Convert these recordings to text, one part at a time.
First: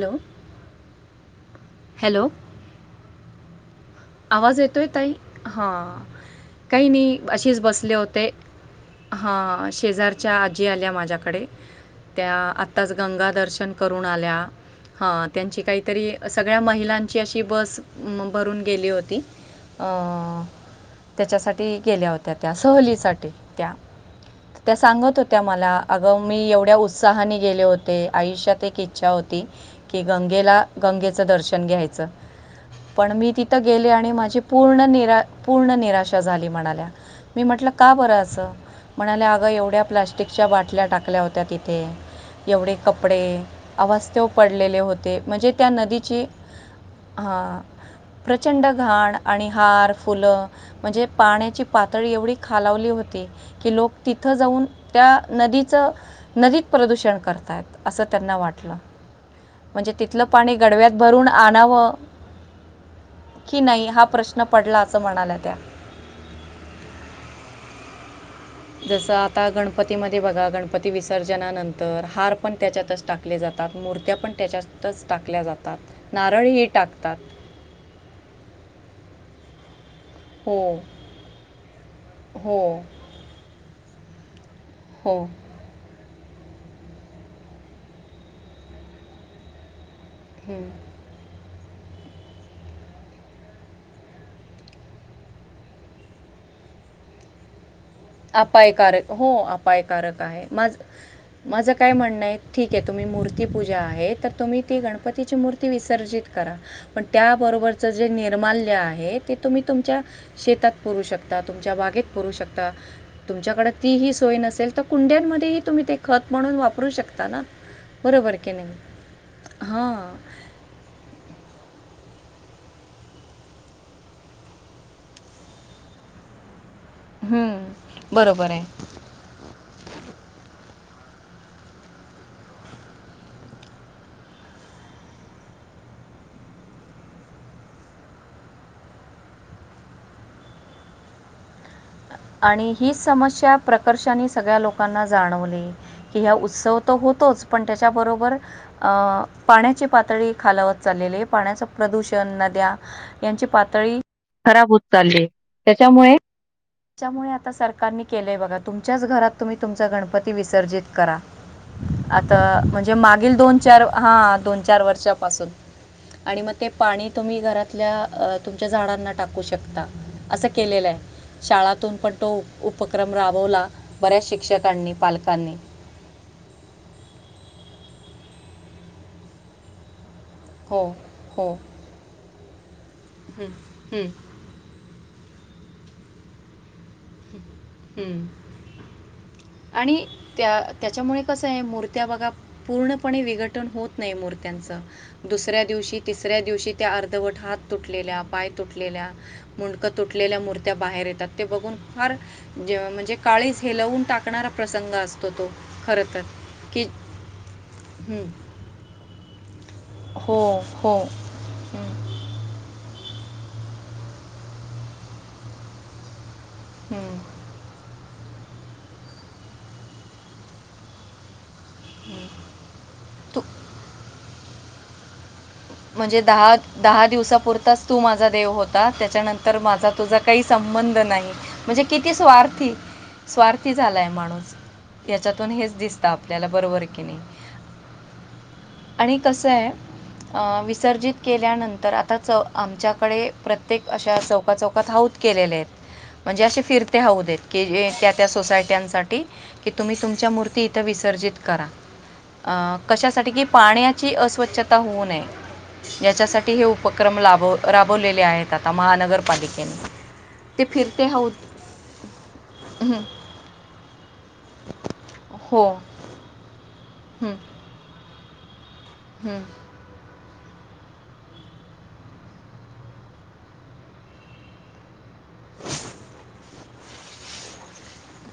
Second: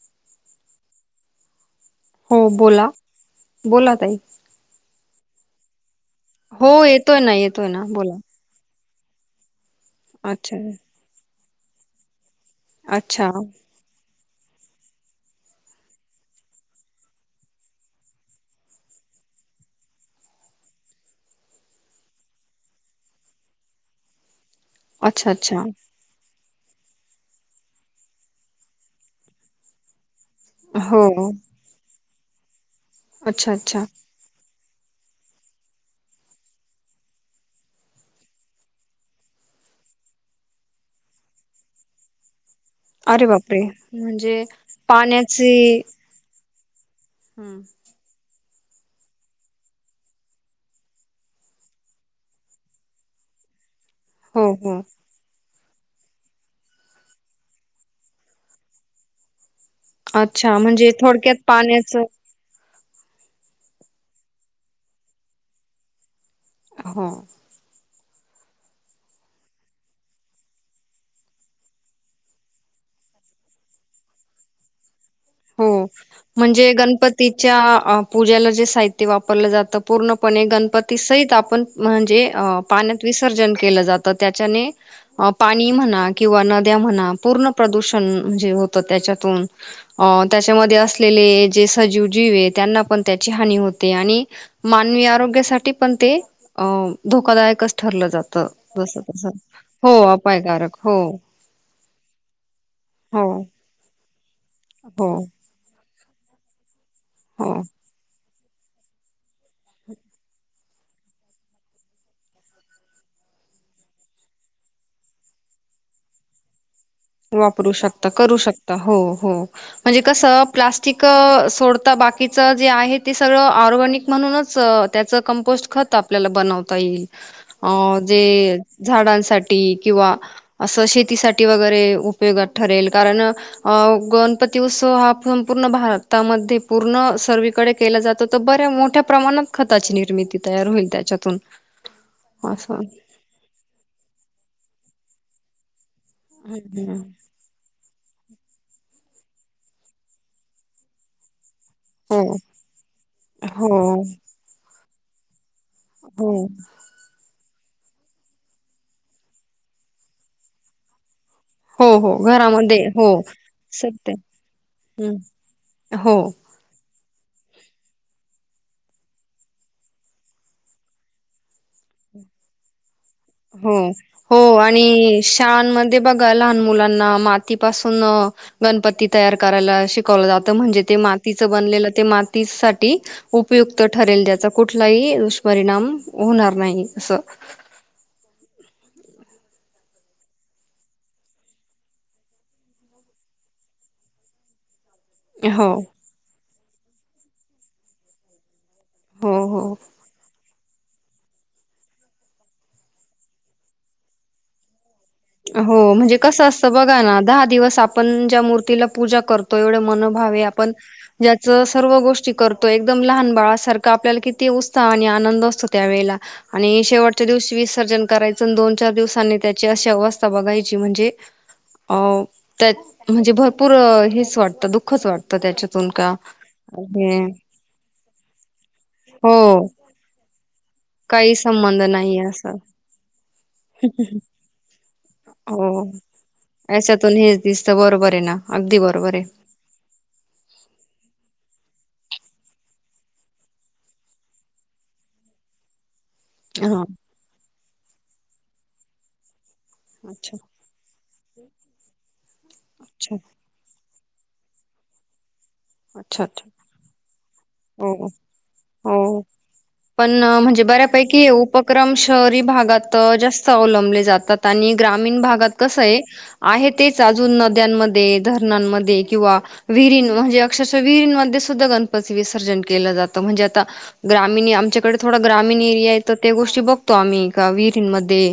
Hello hello. हो बोला बोला ताई. आवाज येतोय ताई हा हो येतोय ना येतोय ना बोला. हा अश शेजारच्या अच्छा, आजी आल्या माझ्याकडे त्या आत्ताच अच्छा, गंगा दर्शन करून आल्या. ह त्यांची काहीतरी सगळ्या महिलांची अशी बस म भरून गेली होती. अ अ त्याच्यासाठी गेल्या होत्या त्या, सहलीसाठी त्या त्या सांगत अच्छा, होत्या अच्छा. मला अगं मी एव त्या उत्साहाने गेले होते. आयुष्यात एक इच्छा होती की, गंगेला, हो, गंगेचं दर्शन घ्यायचं. पण मी ती अच्छा, त अच्छा. गेले आणि माझी पूर्ण निरा पूर्ण निराशा झाली. म्हणाल्या मी म्हटलं का बरं अस म्हणाल्या, अगं एवढ्या प्लॅस्टिकच्या बाटल्या टाकल्या होत्या तिथे. एवढे कपडे अरे बापरे! अवास्थ्यव म्हणजे पडलेले होते पाण्याची म्हणजे, त्या नदीची. हां हं, प्रचंड घाण आणि हार फुलं म्हणजे, पाण्याची पातळी एवढी खालावली होती की लोक तिथं हो, जाऊन हो. त्या नदीत. नदीत प्रदूषण करताय. असं त्यांना वाटलं म्हणजे तिथलं पाणी अच्छा गडव्यात म्हणजे भरून थोडक्यात आणावं. पाण्याचं की नाही हा प्रश्न पडला असं म्हणाल्या त्या. हो जसं आता गणपतीमध्ये बघा गणपती विसर्जनानंतर हार पण त्याच्यातच टाकले जातात मूर्त्या पण त्याच्यातच टाकल्या हो जातात नारळही म्हणजे टाकतात गणपतीच्या पूजेला जे साहित्य वापरलं जात पूर्णपणे हो गणपती सहित आपण म्हणजे हो पाण्यात विसर्जन केलं जातं त्या ने हो अ पाणी म्हणा किंवा नद्या म्हणा पूर्ण प्रदूषण म्हणजे होत त्याच्यातून अ हम्म. त्याच्यामध्ये असलेले ज सजीव जीवे त्यांना पण त्याची हानी होते आणि मानवी आरोग्यासाठी पण ते धोकादायक अस अपायकारक हो हो अपायकारक आहे माझ अपायकारक हो माझं काय म्हणणं आहे ठीक आहे तुम्ही हो मूर्तीपूजा आहे तर तुम्ही ती हो गणपतीची मूर्ती विसर्जित करा पण हो त्याबरोबरच जे निर्माल आहेत ते तुम्ही तुमच्या शेतात पुरू शकता तुमच्या बागेत पुरू शकता तुमच्याकडे ती ही सोय नसेल तर कुंड्यांमध्येही तुम्ही ते खत म्हणून वापर वापरू शकता करू शकता हो हो म्हणजे हां कसं प्लास्टिक सोड आता बाकीच जे आहे ते सगळं ऑर्गॅनिक म्हणूनच त्याचं कंपोस्ट खत आपल्याला बनवत येईल अ बरोबर जे आहे झाडांसाठी किंवा असं शेतीसाठी वगैरे उपयोगात ठरेल कारण अ गणपती उत्सव हा संपूर्ण भारतामध्ये पूर्ण सर्वीकडे केला जातो तर बऱ्या मोठ्या प्रमाणात खताची निर्मिती तयार होईल त्याच्यातून आणि असं ही समस्या प्रकर्षानी सगळ्या लोकां लोकांना जाणवले की ह्या हम्म, उत्सव तर हम्म. होतोच पण त्याच्याबरोबर पाण्याची पातळी खालावत चाललेली आहे पाण्या प्रदूषण हो नद्या यांची हो पातळी खराब हो चाले हो त्यामुळे आता सरकारने केलंय बघा तुमच्याच घरात तुम्ही तुमचा गणपती विसर्जित करा हो हो आता घरामध्ये म्हणजे हो मागील दोन चार सत्य हा दोन चार हम्म वर्षापासून हो आणि मग ते पाणी तुम्ही घरातल्या तुमच्या झाडांना टाकू शकता असं केलेलं आहे शाळातून पण तो उप राबवला हो बऱ्याच हो शिक्षकांनी आणि पालकांनी शाळांमध्ये बघि लहान मुलांना मातीपासून गणपती तयार करायला शि वलं जातं म्हणजे हो ते मातीं हो बनलेलं ते मात तीस हं, ऊपयुक्त हं, ठरेल त्याचा कुठलाही दुष्परिणाम होणार नाही अस हम् आणि त्या त्याच्यामुळे कसं आहे मूर्त्या बघा पूर्णपणे विघटन होत नाही मूर्त्यांचं दुसऱ्या हो दिवशी तिसऱ्या दिवशी त्या अर्धवट हात तुटलेल्या पाय तुटलेल्या हो हो मुंडक तुटलेल्या मूर्ती त्या बाहेर येतात ते बघून फार जेव म्हणजे काळीच हे लवून टाकणारा प्रसंग असतो तो हो खरं म्हणजे तर कस असतं की बघा ना दहा दिवस हं. आपण ज्या मूर्तीला पूजा करतो एवढ हो मनभावे आपण हो ज्याच सर्व हं, गोष्टी करतो एकदम लहान बाळासारखं आपल्याला किती उत्साह आणि आनंद असतो त्यावेेळेला आणि हं. शेवटच्या दिवशी विसर्जन करायच दोन चार दिवसांनी त्याची अश अवस्थ बघायची म्हणजे अ त्या म्हणजे तू भरपूर हेच वाटतं दु खसट म्हणजे दहा दहा दिवसापुरताच तू माझा देव होता हो त्याच्यानंतर माझा तुझा काही संबंध नाही काही संबंध म्हणजे किती नाही असं स्वार्थी स्वार्थी झालाय माणूस याच्यातून हो हेच दिसतं आपल्याला बरोबर की नाही याच्यातून हेच दिसत बरोबर आहे ना अगदी बरोबर आणि आहे कसं विसर्जित केल्यानंतर आता चौ आमच्याकडे प्रत्येक अशा चौका चौकात हाऊद केलेले आहेत म्हणजे असे हा फिरते हऊद हेत की त्या त्या सोसायट्यांसाठी की तुम्ही तुमच्या अच्छा मूर्ती इथं विर्जित करा अ अच्छा कशासाठी की पाण्या ची अस्वच्छता होऊ नये अच्छा अच्छा याच्यासाठी हे उपक्रम लाभ हो हो पण म्हणजे ते फिरते बऱ्यापैकी हे हौद उपक्रम शहरी भागात हं, जास्त अवलंबले जातात आणि ग्रामीण भागात हो कस आहे आहे तेच हं, अजून नद्यांमध्ये धरणमध्ये दे किंवा हं, विहिरीन अक्षरशा विहिरींमध्ये सुद्धा गणपती विसर्जन केलं जातं म्हणजे आता ग्रामीण आमच्याकडे थोडा ग्रामीण एरिया आहे तर ते गोष्टी बघ तॉम कावी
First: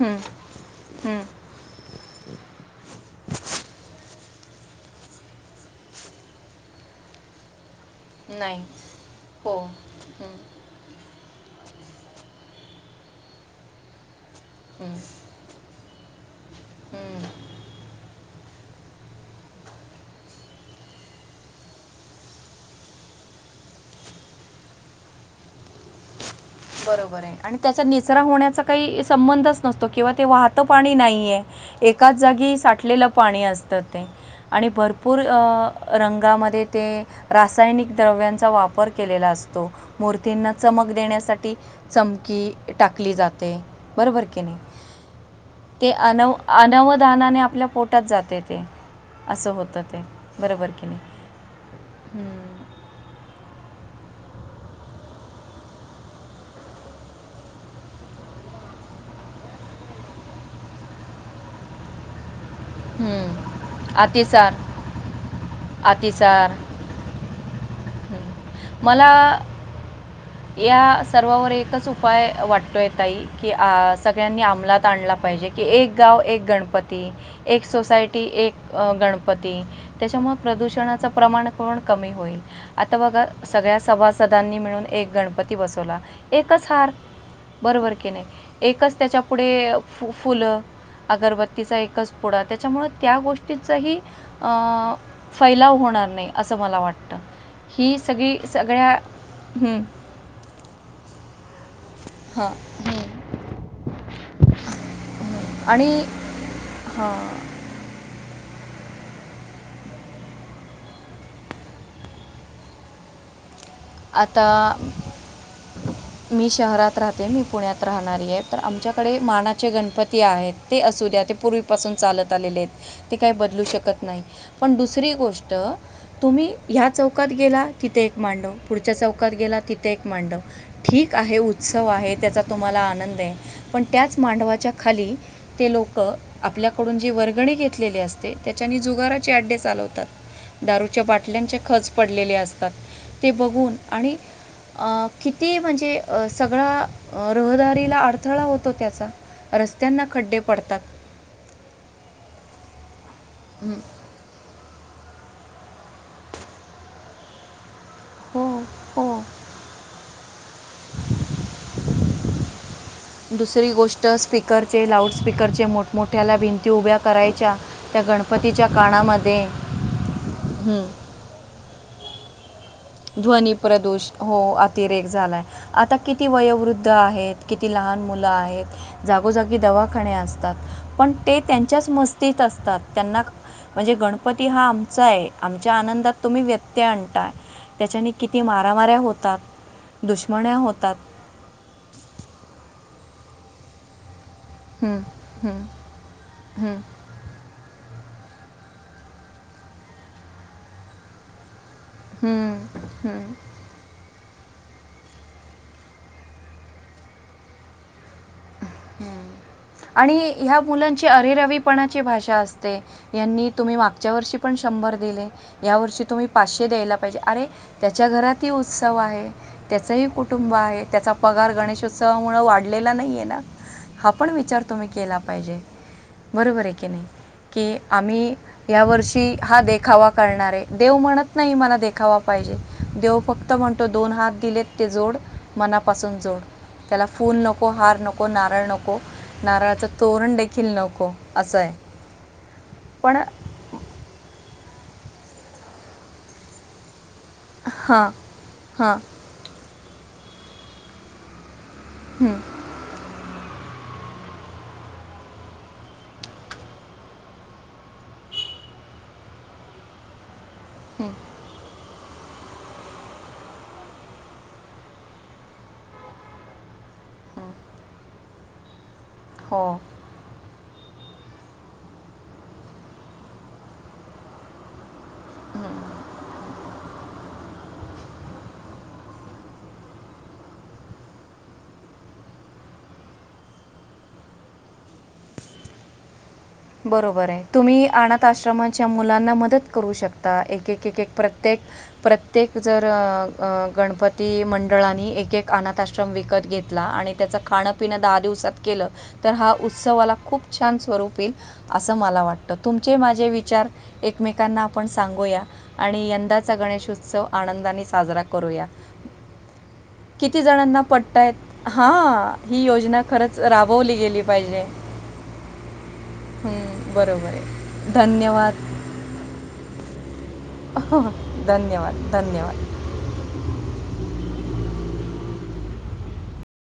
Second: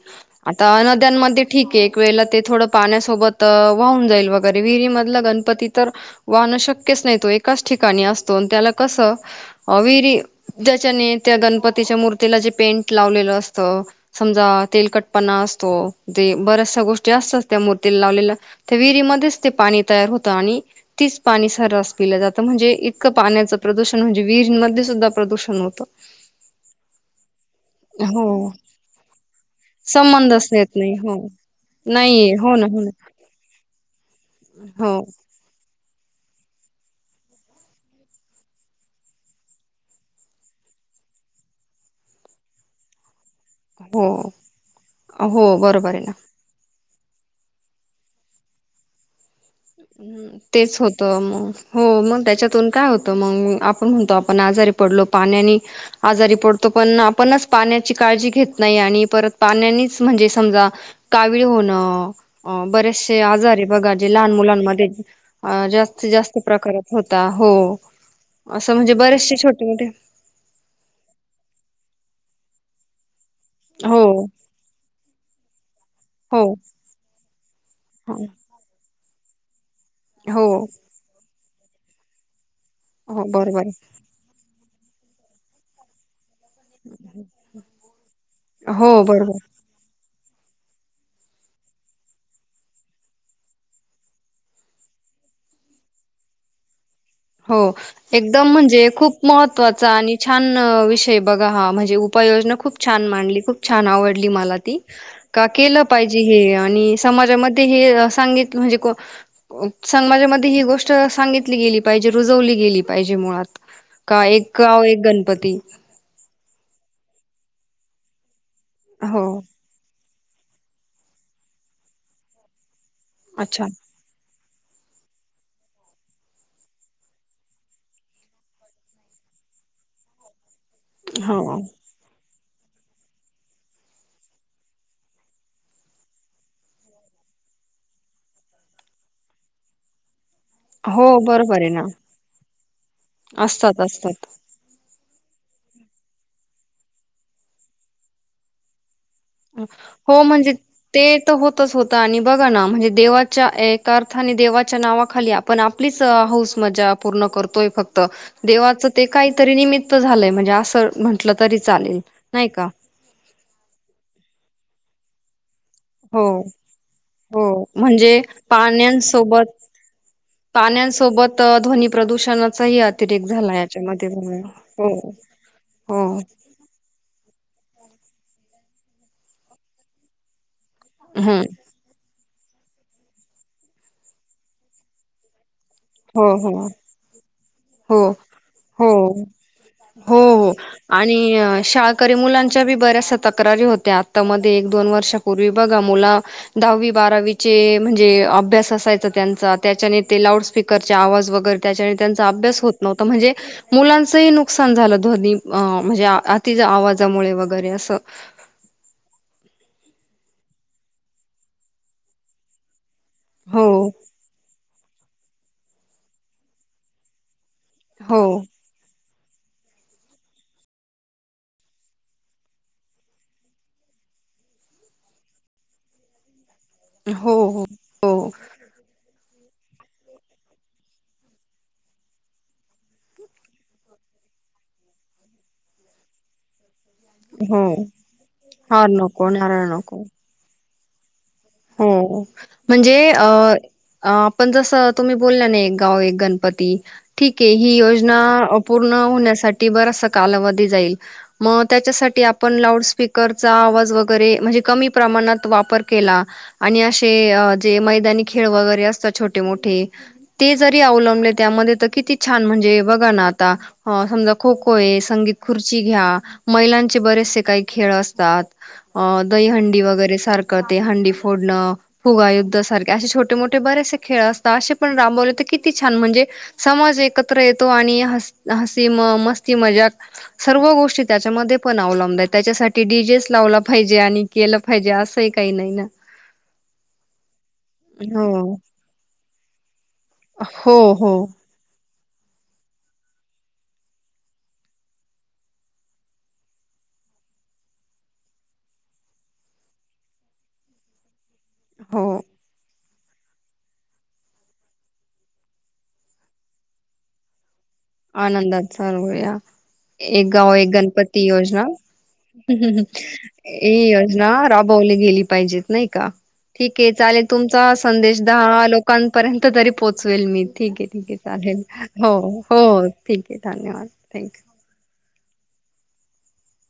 हं, आता हं, नद्यांमध्ये ठीक आहे एक वेला ते थोड पाण्यासोबत वाहून जाईल बघ गविरी मधला गणपती तर वाहणं शक्यच नाही तो एकाच ठिकाणी नाही त्या कस हो हं, त्या गणपतीच्या मूर्तीला जे पेंट लावलेलं असतं समजा हं, तेलकटपणा असतो द बऱ्याचश गोष्टी हं. असतात त्या मूर्तीला लावलेल्या त्या विहिरीमध्येच ते पाणी तयार होतं आणि तीच पाणी सर्रास पिलं जातं म्हणजे इतकं पाण्याचं प्रदूषण म्हणजे विरमध्येध्ये सुद्धा प्रदूषण होतं बरोबर आहे आणि त्याचा निचरा हो होण्याचा काही संबंधच नसतो किंवा ते संबंधच वाहत येत पाणी नाही हो नाहीये एकाच नाहीये हो जागी ना हो ना साठलेलं पाणी असतं ते आणि हो भरपूर अ रंगामध्ये ते रासायनिक द्रव्यांचा वापर केलेला असतो मूर्तींना चमक देण्यासाठी चमकी टाकली जाते हो बरोबर क नाही हो ते बरोबर आहे अ ना अ रानाने आपल्या पोटात जाते ते असं होत तेच होत मग हो मग हम्म. त्याच्यातून काय होतं मग आपण म्हणतो आपण आजारी पडलो पाण्या आजारी पडतो पण आपणच पाण्याची काळजी घेत नाही आणि परत पाण्यानीच म्हणजे समजा कावीळ होणं अ बरेचसे आजार आहे बघा हम्म. जे लहान अतिसार मुलां मध्ये जास्तीत जास्त अतिसार प्रकारात होता हो असं हम्म. म्हणजे मला बरेचसे छोटे मोठे या सर्वावर एकच उपाय वाटतोय ताई की हो सगळ्यांनी अमलात आणला पाहिजे की एक गाव हो एक गणपती एक हो सोसायटी एक गणप पती. त्याच्यामुळं हो प्रदूषणाचं प्रमाण. पण कमी होईल. आता बघा हो बरोबर आहे. सगळ्या सभासदांनी मिळून. एक गणपती बसवला. एकच हार बरोबर की नाही एकच हो त्याच्या बरोबर पुढे. फुलं अगरबत्तीचा एकच पुडा त्याच्यामुळं त्या गोष्टीचाही फैलाव होणार नाही असं मला वाटतं. हो ही सगळी एकदम म्हणजे सगळ्या खूप मह हं. -त्वाचा आणि छान विषय बघा हा म्हणजे हां उपाययोजना खूप छान मांडली खूप छान आवडली मला ती का केलं आणि पाहिजे हे आणि हां समाजामध्ये हे सांग म्हणजे को समाजामध्ये ही गोष्ट सांगितली गेली. पाहिजे रुजवली गेली पाहिजे मुळात. काय एक आता गाव एक गणपती. मी शहरात राहते, मी पुण्यात राहणारी आहे. तर आमच्याकडे हो मानाचे गणप ती आहेत. ते असूद्या ते पूर्वीपासून चालत आलेले आहेत. ते काही बदलू अच्छा शकत नाही. पण दुसरी गोष्ट तुम्ही ह्या चौकात गेला कि तिते एक मांडव पुढच्या चौकात गेला तिथे एक मांडव. ठीक हो आहे उत्सव आहे त्याचा तुम्हाला आनंद आहे, पण त्याच मांडवाच्या खाली ते लोकं आपल्याकडून जे वर्गणी घेतलेले असते त्याच्यानी जुगाराचे अड्डे चालवतात. दारूच्या हो बाटल्यांचे बरोबर आहे ना खच पडलेले असतात ते बघ असतात असतात आणि आ आ किती म्हणजे आ सगळा अ रहदारीला अडथळा होतो त्याचा. रस्त्यांना हो खड्डे म्हणजे पडतात. ते तर होतच होत आणि बगा ना म्हणजे देव च्या हं. एका अर्थाने देवाच्या च्या नावाखाली आपण आपलीच हौस, मजा पूर्ण करतोय फक्त हो, देवाच हो. ते काहीतरी निमित्त झालंय. म्हणजे अस म्हटलं तरी चालेल, नाही का? दुसरी गोष्ट स्पीकरचे, लाऊडस्पीकरचे हो मोठमोठ्याला भिंती उभ्या हो करायच्या त्या म्हणजे गणपतीच्या कानामध्ये. पाण्यांसोबत हं. पाण्यांसोबत ध्वनी प्रदूषणा ध्वनी प्रदूष हो हो अतिरेक झालाय आता हो किती वयोवृद्ध आहेत किती लहान मुलं आहेत जागोजागी दवाखाने असतात. पण ते हम्म त्यांच्याच मस् तीत असतात. त्यांना म्हणजे गणपती हा आमचा आहे आम च्या आनंदात हो तुम्ही हो व्यत्यय आणताय. हो त्याच्याने किती हो मारामाऱ्या होतात हो दुश्मन्या होतात आणि शाळकरी मुलांच्या बी बऱ्याचशा तक्रारी होत्या. मध्ये एक - दोन हं, वर्षापूर्वी हं, बघा मुलं हं, दहावी बारावीचे म्हणजे अभ्यास असायच त्यांचा त्याच्याने ते लाऊड स्पी करणे आवाज वगैर त्याच्यावेळी हं, अभ्यास होत नव्हता हं. म्हणजे मुलां चही नुकसान झालं. ध्वनी म्हणजे आति आवाजामुळे वगैरे अस आणि ह्या मुलांची अरेरावीपणाची भाषा असते यांनी हो तुम्ही मागच्या वर्षी पण शंभर दिले या वर्षी तुम्ही पाचशे द्यायला पाहिजे अरे त्याच्या हो घरातही उत्सव आहे. त्याचही कुटुंब आहे त्याचा पगार गणेशोत्सवामुळे वाढलेला नाहीये ना. हा पण विचार तुम्ही केला पाहिजे. बरोबर आहे की नाही हो हो की हो आम्ही या वर्षी. की हा देखावा करणार आहे देव म्हणत नाही मला देखावा पाहिजे देव फक्त म्हणतो दोन हात दिलेत ते जोड मनापासून जोड. त्याला फुल हो नको हार नको. नारळ हार नको नारळ नारळाचा नको तोरण देखील खिल् नको असं आहे. हो म्हणजे पण अ पण जसं तुम्ही बोलल्या ना एक गाव एक गणपती. ठीक हे ही हां, योजना आपूर्ण हां. होण्यासाठी बर कालावधी जाईल म त्याच्यासाठी हं, आपण लाऊड स्पीकरचा आवाज वगैरे म्हणजे कमी प्रमाणात वापर केला. आणि असे जे मैदानी खेळ वगैरे असतात छोटे मोठे ते जरी हं, हं. अवलंबले त्यामध्ये तर किती छान म्हणजे बघा ना आता समजा खो खो आहे संगीत खुर्ची घ्या महिलांचे बरेसे काही खेळ असतात. अ हो. दहीहंडी वगैरे सारखं ते हंडी फोडणं फुगायुद्ध सारखे असे छोटे मोठे बरेसे खेळ असतात असे पण राबवले. किती हं. छान म्हणजे समाज एकत्र येतो आणि हासी म मस्ती मजाक सर्व गोष्टी त्याच्यामध्ये पण अवलंब आहेत त्याच्यासाठी डीजे च लावला पाहिजे आणि केलं पाहिजे असंही काही नाही ना. बरोबर आहे तुम्ही अनाथ हो आश्रमाच्या मुलांना मदत करू शकता एक हो एक एक हो प्रत्येक प्रत्येक जर गणपती मंडळानी एक एक अनाथ आश्रम विकत घेतला आणि त्याचं खाणंपिन दहा दिवसात केलं तर हा उत्सवाला खूप छान स्वरूपी ईल असं हो मला वाटतं तुम चे माझे विचार एकमेकांना आपण सांगूया आणि यंदाचा गणेशोत्सव आनंदाने. साजरा आनंदात करूया. चालवूया एक किती गाव एक जणांना गणपती योजना पटतायत हां, ही योजना खरंच ही राबवली गेली योजना पाहिजे. राबवली गेली पाहिजेत नाही का. हं, ठीक आहे चालेल बरोबर तुमचा आहे. संदेश धन्यवाद. दहा लोकांपर्यंत तरी पोहोचवेल मी. ठीक आहे ठीक आहे चालेल धन्यवाद हो. धन्यवाद हो ठीक आहे धन्यवाद थँक्यू.